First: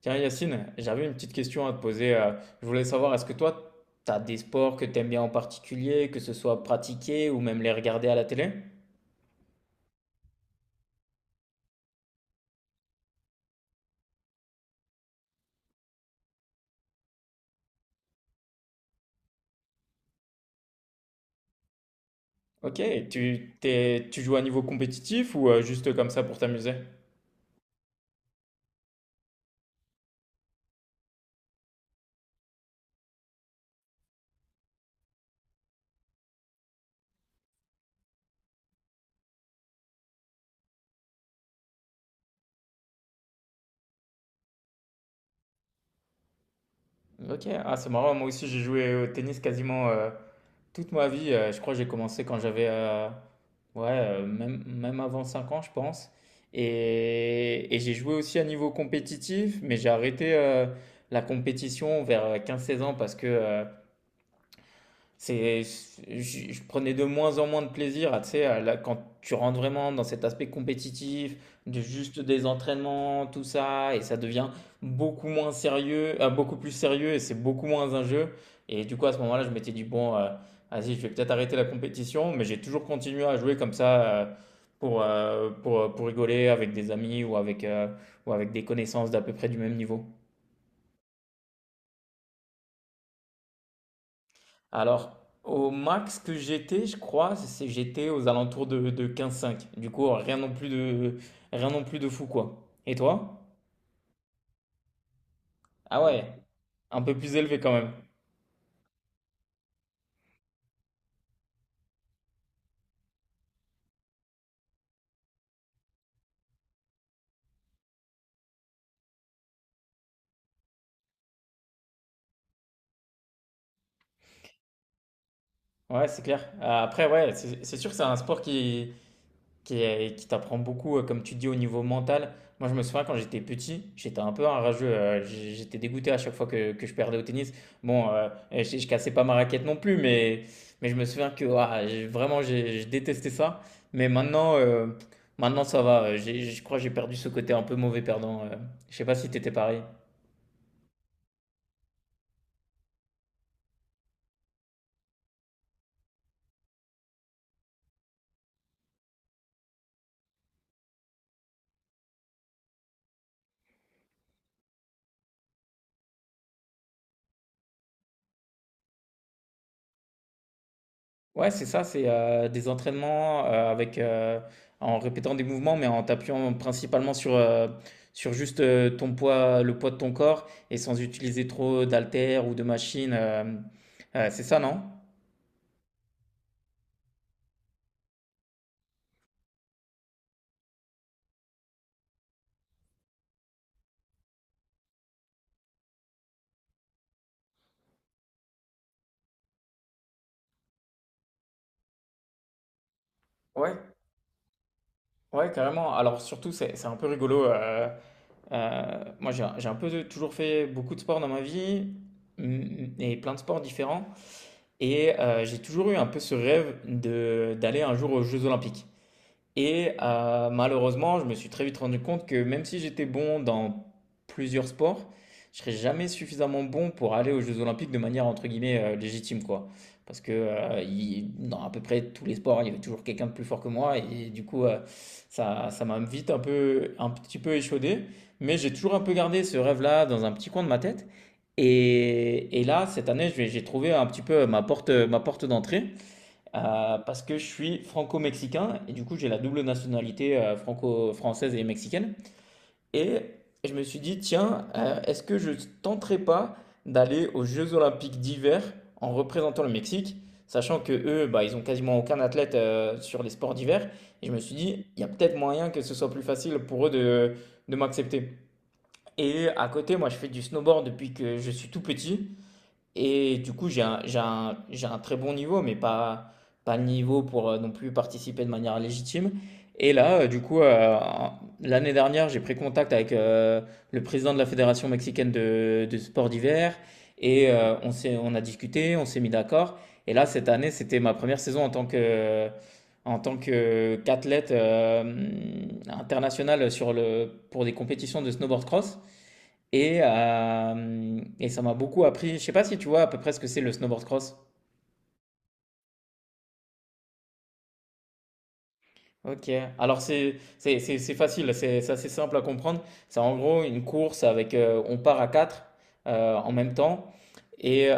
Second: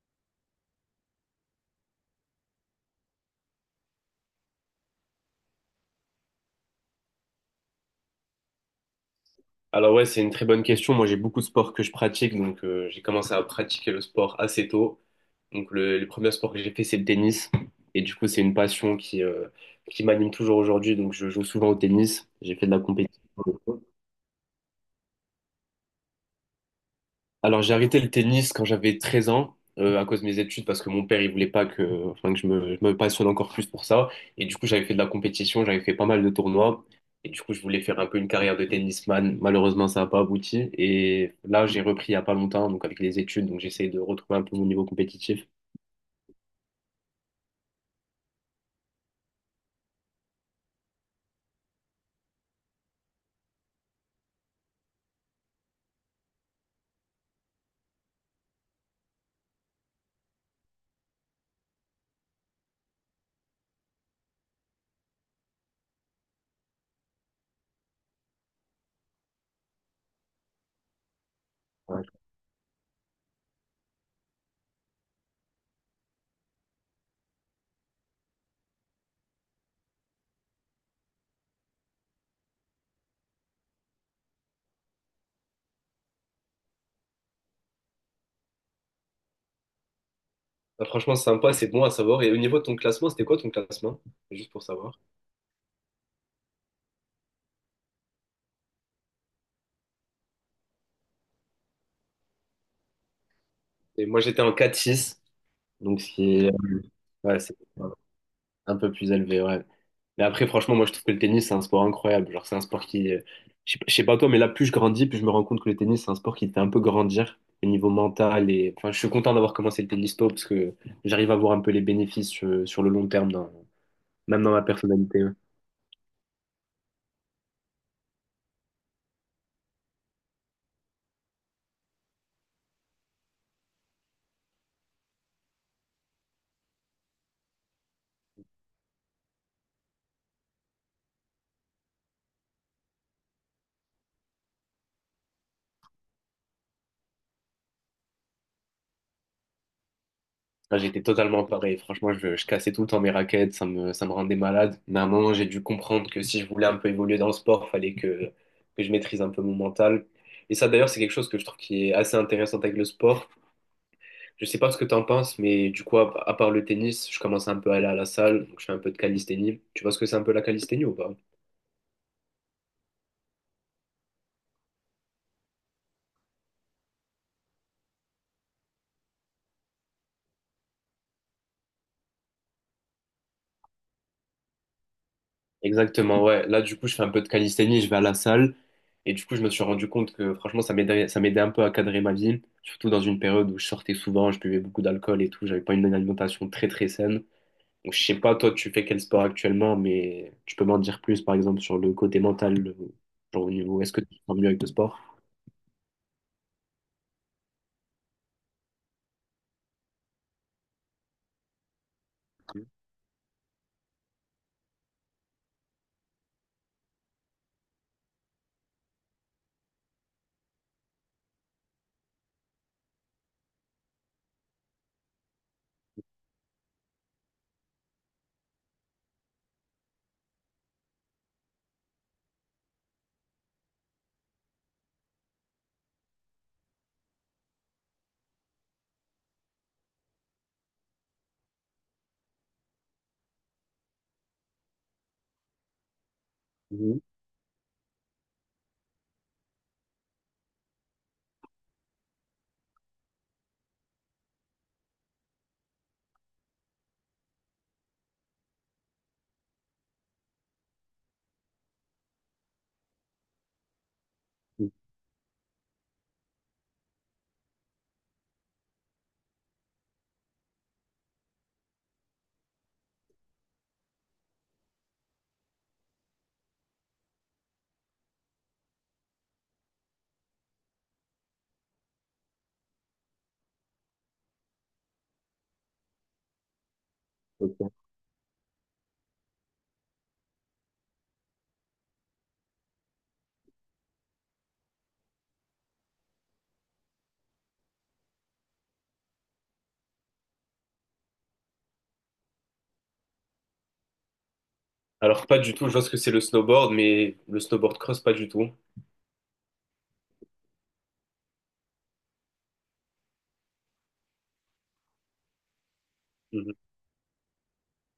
Tiens, Yacine, j'avais une petite question à te poser. Je voulais savoir, est-ce que toi, tu as des sports que tu aimes bien en particulier, que ce soit pratiquer ou même les regarder à la télé? Alors ouais, c'est une très bonne question. Moi, j'ai beaucoup de sports que je pratique, donc j'ai commencé à pratiquer le sport assez tôt. Donc le premier sport que j'ai fait, c'est le tennis. Et du coup, c'est une passion qui m'anime toujours aujourd'hui. Donc je joue souvent au tennis. J'ai fait de la Ok, compétition. Tu joues à niveau compétitif ou juste comme ça pour t'amuser? Alors j'ai arrêté le tennis quand j'avais 13 ans à cause de mes études parce que mon père il voulait pas que, enfin, que je me passionne encore plus pour ça, et du coup j'avais fait de la compétition, j'avais fait pas mal de tournois et du coup je voulais faire un peu une carrière de tennisman. Malheureusement ça n'a pas abouti et là j'ai repris il y a pas longtemps donc avec les études, donc j'essaie de retrouver un peu mon niveau compétitif. Ok, ah, c'est marrant, moi aussi j'ai joué au tennis quasiment toute ma vie. Je crois que j'ai commencé quand j'avais Ouais, même avant 5 ans, je pense. Et j'ai joué aussi à niveau compétitif, mais j'ai arrêté la compétition vers quinze seize ans parce que Je prenais de moins en moins de plaisir à, tu sais, à quand tu rentres vraiment dans cet aspect compétitif, de Ouais. juste des entraînements, tout ça, et ça devient beaucoup plus sérieux, et c'est beaucoup moins un jeu. Et du coup, à ce moment-là, je m'étais dit, bon, vas-y, je vais peut-être arrêter la compétition, mais j'ai toujours continué à jouer comme ça, pour rigoler avec des amis ou ou avec des connaissances d'à peu près du même niveau. Bah, franchement c'est sympa, c'est bon à savoir, et au niveau de ton classement, c'était quoi ton classement? Juste pour savoir. Alors, au max que j'étais, je crois, c'est j'étais aux alentours de quinze cinq. Du coup, rien non plus de fou, quoi. Et toi? Et moi, j'étais en 4 six, donc Ah ce ouais, qui est, un peu plus ouais, c'est élevé quand même. un peu plus élevé, ouais. Mais après, franchement, moi, je trouve que le tennis, c'est un sport incroyable. Genre, c'est un sport qui, je sais pas toi, mais là, plus je grandis, plus je me rends compte que le tennis, c'est un sport qui te fait un peu grandir au niveau mental. Et enfin, je suis content d'avoir commencé le tennis tôt parce que j'arrive à voir un peu les bénéfices sur le long terme, même dans ma personnalité. Ouais. Ouais, c'est clair. Après, ouais, c'est sûr que c'est un sport qui t'apprend beaucoup, comme tu dis, au niveau mental. Moi, je me souviens quand j'étais petit, j'étais un peu un rageux. J'étais dégoûté à chaque fois que je perdais au tennis. Bon, je cassais pas ma raquette non plus, mais je me souviens que ouah, vraiment, je détestais ça. Mais maintenant ça va. Je crois que j'ai perdu ce côté un peu mauvais perdant. Je sais pas si t'étais pareil. Là, j'étais totalement pareil. Franchement, je cassais tout le temps mes raquettes, ça me rendait malade. Mais à un moment, j'ai dû comprendre que si je voulais un peu évoluer dans le sport, que je maîtrise un peu mon mental. Et ça, d'ailleurs, c'est quelque chose que je trouve qui est assez intéressant avec le sport. Je sais pas ce que t'en penses, mais du coup, à part le tennis, je commence un peu à aller à la salle. Donc, je fais un peu de calisthénie. Tu vois ce que c'est un peu la calisthénie ou pas? Ouais, c'est ça, des entraînements, en répétant des mouvements, mais en t'appuyant principalement sur juste, ton poids, le poids de ton corps et sans utiliser trop d'haltères ou de machines, c'est ça, non? Exactement, ouais. Là, du coup, je fais un peu de calisthénie, je vais à la salle. Et du coup, je me suis rendu compte que franchement, ça m'aidait un peu à cadrer ma vie. Surtout dans une période où je sortais souvent, je buvais beaucoup d'alcool et tout. J'avais pas une alimentation très, très saine. Donc, je sais pas, toi, tu fais quel sport actuellement, mais tu peux m'en dire plus, par exemple, sur le côté mental, genre au Ouais, niveau, est-ce que tu te sens mieux avec le sport? ouais, carrément. Alors surtout, c'est un peu rigolo, heu, moi, j'ai un peu de toujours fait beaucoup de sport dans ma vie, mmh, et plein de sports différents et j'ai toujours eu un peu ce rêve de d'aller un jour aux jeux olympiques. Et malheureusement, je me suis très vite rendu compte que même si j'étais bon dans plusieurs sports, je serais jamais suffisamment bon pour aller aux Jeux Olympiques de manière entre guillemets légitime, quoi. Parce que dans à peu près tous les sports, il y avait toujours quelqu'un de plus fort que moi, et du coup, ça m'a vite un petit peu échaudé. Mais j'ai toujours un peu gardé ce rêve-là dans un petit coin de ma tête. Et là, cette année, j'ai trouvé un petit peu ma porte d'entrée. Euh, Mhm. parce que je suis franco-mexicain et du coup j'ai la double nationalité franco-française et mexicaine. Et je me suis dit, tiens, est-ce que je tenterais pas d'aller aux Jeux Olympiques d'hiver en représentant le Mexique, sachant que eux, bah, ils ont quasiment aucun athlète sur les sports d'hiver. Et je me suis dit, il y a peut-être moyen que ce soit plus facile pour eux de m'accepter. Et à côté, moi je fais du snowboard depuis que je suis tout petit. Et du coup, j'ai un très bon niveau, pas le niveau pour non plus participer de manière légitime. Et là, du coup, l'année dernière, j'ai pris contact avec le président de la Fédération mexicaine de sport d'hiver. Et Ok. euh, on a discuté, on s'est mis d'accord. Et là, cette année, c'était ma première saison en tant qu'athlète international pour des compétitions de snowboard cross. Et ça m'a beaucoup appris. Je sais pas si tu vois à peu près ce que c'est le snowboard cross. Alors, pas du tout, je vois ce que c'est le snowboard, mais le snowboard cross, pas du tout. OK. Alors c'est facile, c'est assez simple à comprendre. C'est en gros une course avec on part à quatre en même temps et heu,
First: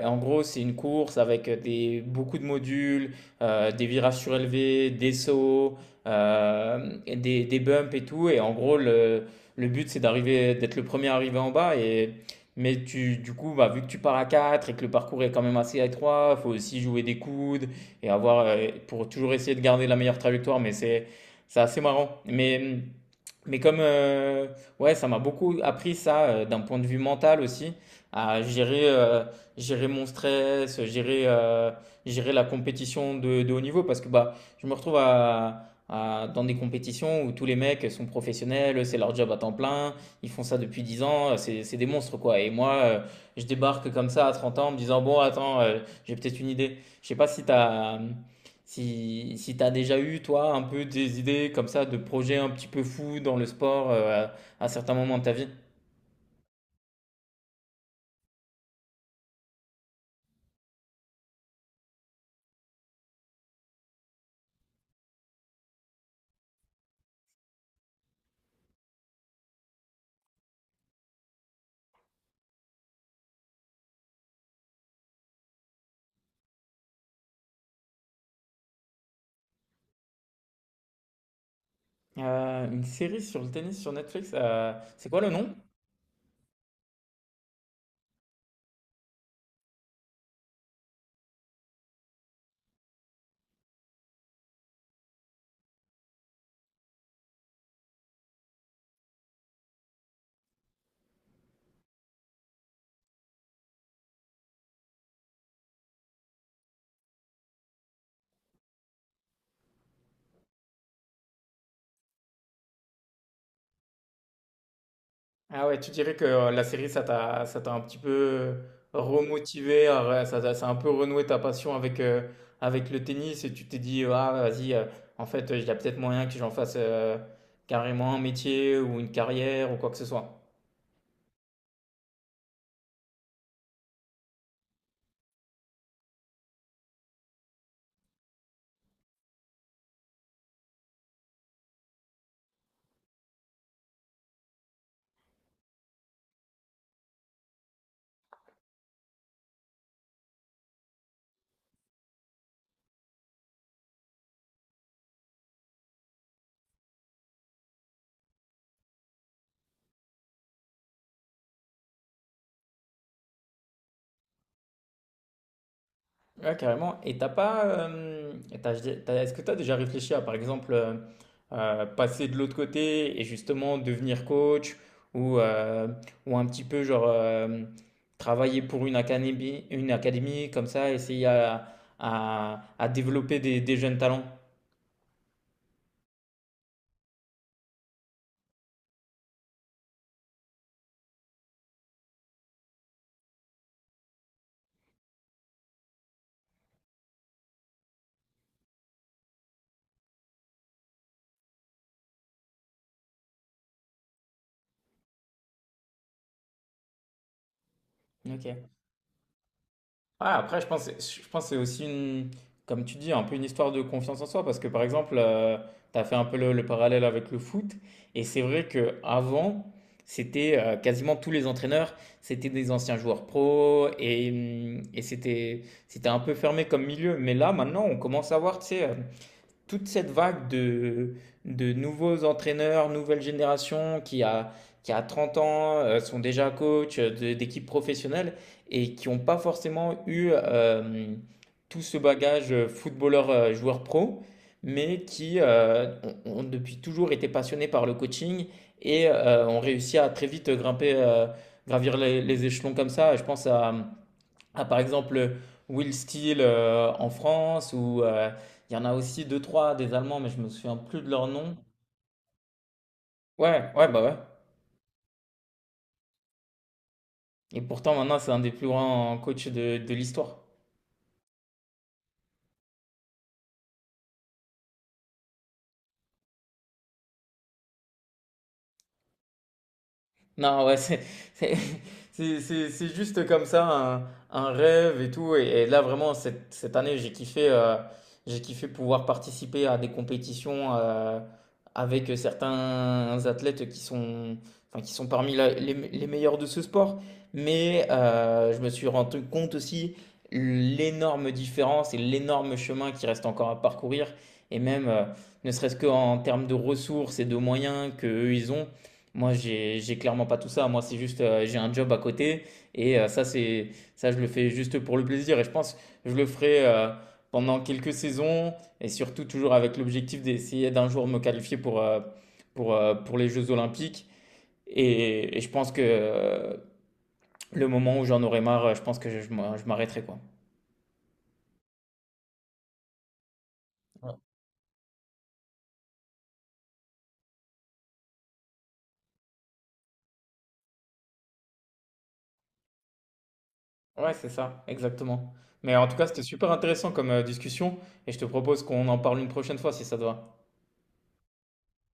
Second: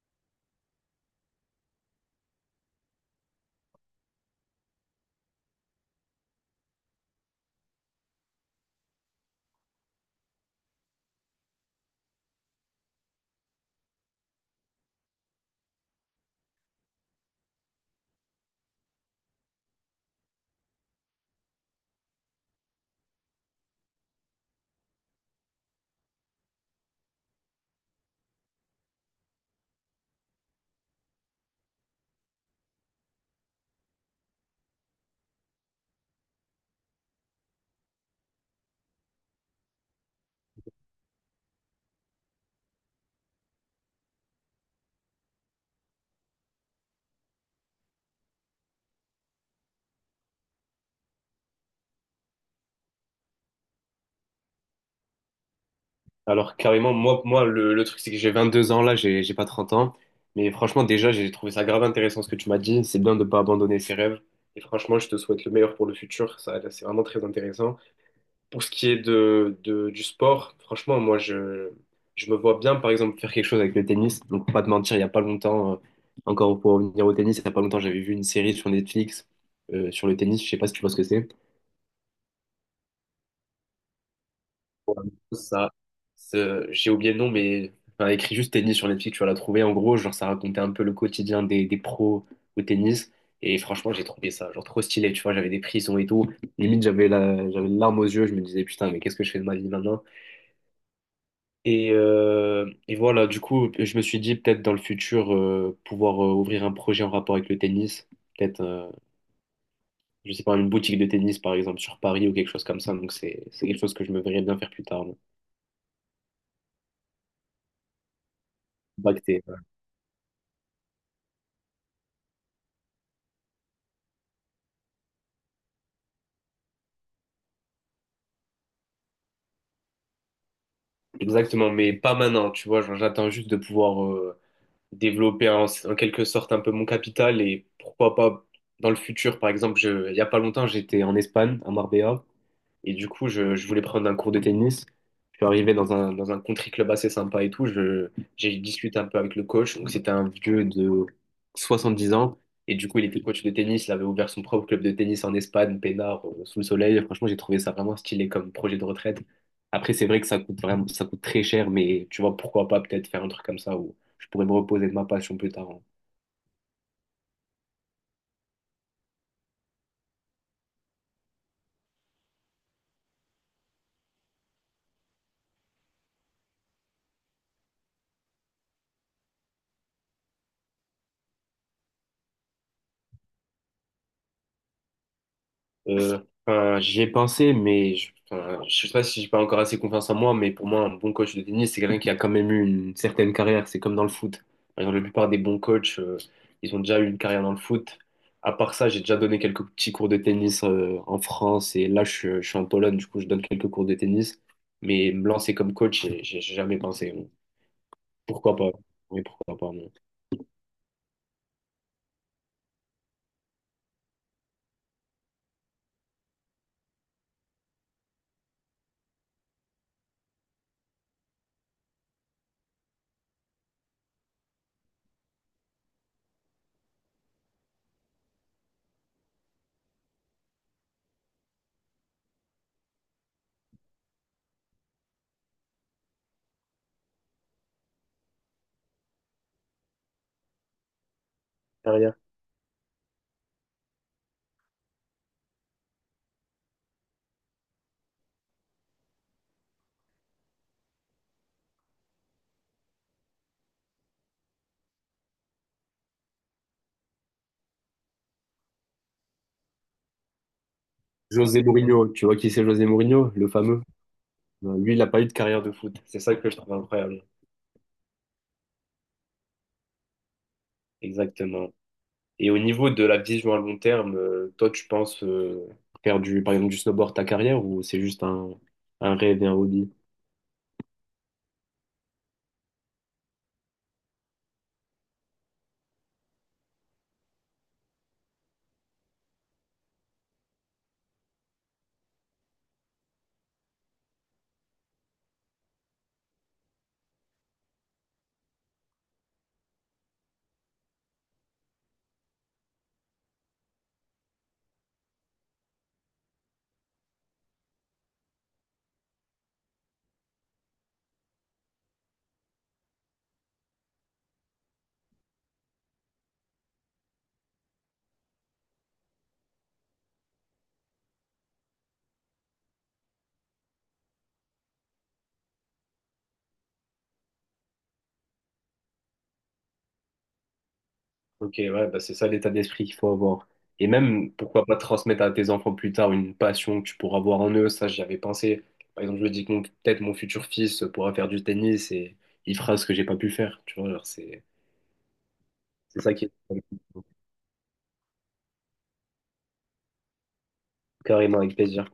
et en gros, c'est une course avec des beaucoup de modules, des virages surélevés, des sauts, et des bumps et tout et en gros le but c'est d'être le premier arrivé en bas et mais tu du coup, bah, vu que tu pars à 4 et que le parcours est quand même assez étroit, il faut aussi jouer des coudes, et avoir pour toujours essayer de garder la meilleure trajectoire. Mais c'est assez marrant. Mais comme ouais, ça m'a beaucoup appris ça d'un point de vue mental aussi, à gérer mon stress, gérer la compétition de haut niveau, parce que bah, je me retrouve dans des compétitions où tous les mecs sont professionnels, c'est leur job à temps plein, ils font ça depuis 10 ans, c'est des monstres quoi. Et moi, je débarque comme ça à 30 ans en me disant, bon, attends, j'ai peut-être une idée. Je sais pas si t'as déjà eu, toi, un peu des idées comme ça de projets un petit peu fous dans le sport à certains moments de ta vie. Alors carrément, le truc c'est que j'ai 22 ans là, j'ai pas 30 ans. Mais franchement déjà j'ai trouvé ça grave intéressant ce que tu m'as dit. C'est bien de pas abandonner ses rêves. Et franchement je te souhaite le meilleur pour le futur. Ça c'est vraiment très intéressant. Pour ce qui est du sport, franchement je me vois bien par exemple faire quelque chose avec le tennis. Donc pour pas te mentir, il y a pas longtemps, encore pour revenir au tennis, il y a pas longtemps j'avais vu une série sur Netflix sur le tennis. Je sais pas si tu vois ce que c'est. Une série sur le tennis sur Netflix, c'est quoi le nom? Ça, j'ai oublié le nom, mais enfin, écrit juste tennis sur Netflix, tu vas la trouver. En gros, genre, ça racontait un peu le quotidien des pros au tennis. Et franchement, j'ai trouvé ça, genre, trop stylé, tu vois. J'avais des prisons et tout. Limite, j'avais une larme aux yeux. Je me disais, putain, mais qu'est-ce que je fais de ma vie maintenant? Et voilà, du coup, je me suis dit, peut-être dans le futur, pouvoir ouvrir un projet en rapport avec le tennis. Peut-être, je sais pas, une boutique de tennis, par exemple, sur Paris ou quelque chose comme ça. Donc, c'est quelque chose que je me verrais bien faire plus tard. Là. Ah ouais, tu dirais que la série, ça t'a un petit peu Bac. remotivé, ouais, ça a un peu renoué ta passion avec le tennis et tu t'es dit, ah vas-y, en fait, il y a peut-être moyen que j'en fasse carrément un métier ou une carrière ou quoi que ce soit. Exactement, mais pas maintenant, tu vois, genre, j'attends juste de pouvoir développer en quelque sorte un peu mon capital, et pourquoi pas dans le futur, par exemple, il y a pas longtemps, j'étais en Espagne, à Marbella, et du coup, je voulais prendre un cours de tennis. Je suis arrivé dans un country club assez sympa et tout. J'ai discuté un peu avec le coach. Donc, c'était un vieux de 70 ans. Et du coup, il était coach de tennis. Il avait ouvert son propre club de tennis en Espagne, peinard, sous le soleil. Franchement, j'ai trouvé ça vraiment stylé comme projet de retraite. Après, c'est vrai que ça coûte très cher, mais tu vois, pourquoi pas peut-être faire un truc comme ça où je pourrais me reposer de ma passion plus tard, hein. Ouais, carrément. Et t'as pas, et t'as- t'as- Est-ce que tu as déjà réfléchi par exemple, passer de l'autre côté et justement devenir coach ou, euh, ou un petit peu travailler pour une académie, comme ça, essayer à développer des jeunes talents? Euh, enfin, j'y ai pensé, mais je, enfin, je sais pas si j'ai pas encore assez confiance en moi, mais pour moi, un bon coach de tennis, c'est quelqu'un qui a quand même eu une certaine carrière. C'est comme dans le foot. Par exemple, la plupart des bons coachs, ils ont déjà eu une carrière dans le foot. À part ça, j'ai déjà donné quelques petits cours de tennis, en France, et là, je suis en Pologne, du coup, je donne quelques cours de tennis. Mais me lancer comme coach, j'ai jamais pensé. Pourquoi pas? Ok. Mais pourquoi pas, non. Ouais, après, je pense que c'est aussi comme tu dis, un peu une histoire de confiance en soi, parce que par exemple, tu as fait un peu le parallèle avec le foot, et c'est vrai que avant, c'était quasiment tous les entraîneurs, c'était des anciens joueurs pro, et c'était un peu fermé comme milieu. Mais là, maintenant, on commence à voir, tu sais, toute cette vague de nouveaux entraîneurs, nouvelle génération qui a 30 ans, sont déjà coach d'équipes professionnelles et qui n'ont pas forcément eu tout ce Carrière. bagage footballeur, joueur pro, mais qui ont depuis toujours été passionnés par le coaching et ont réussi à très vite gravir les échelons comme ça. Je pense à, par exemple Will Steel en France ou il y en a aussi deux trois des Allemands mais je me souviens plus de leur nom. José Mourinho, tu vois qui c'est José Mourinho, le Ouais, fameux? ouais bah ouais. Ben, lui, il n'a pas eu de carrière de foot. C'est ça que je trouve incroyable. Et pourtant maintenant c'est un des plus grands coachs de l'histoire. Exactement. Et au niveau de la vision à long terme, toi, tu penses faire du, par exemple, du snowboard ta carrière, ou c'est juste un rêve et un hobby? Non, ouais, c'est- c'est juste comme ça, un rêve et tout. Et là, vraiment, cette année, j'ai kiffé pouvoir participer à des compétitions avec certains athlètes enfin, qui sont parmi les meilleurs de ce sport. Mais je me suis rendu compte aussi l'énorme différence et l'énorme chemin qui reste encore à parcourir. Et même, ne serait-ce qu'en termes de ressources et de moyens qu'eux, ils ont. Moi, j'ai clairement pas tout ça. Moi, j'ai un job à côté et ça, je le fais juste pour le plaisir. Et je pense que je le ferai pendant quelques saisons et surtout toujours avec l'objectif d'essayer d'un jour me qualifier pour les Jeux Olympiques. Et je pense que le moment où j'en aurai marre, je pense que je m'arrêterai, quoi. Ok, ouais, bah c'est ça l'état d'esprit qu'il faut avoir. Et Ouais. même, pourquoi pas transmettre à tes enfants plus tard une passion que tu pourras voir en eux. Ça, j'y avais pensé. Par exemple, je me dis que peut-être mon futur fils pourra faire du tennis et il fera ce que j'ai pas pu faire. Tu vois, genre, Ouais, c'est ça, exactement. Mais en tout c'est cas, ça c'était qui est super intéressant comme discussion et je te propose qu'on en parle une prochaine fois si ça te va. carrément avec plaisir.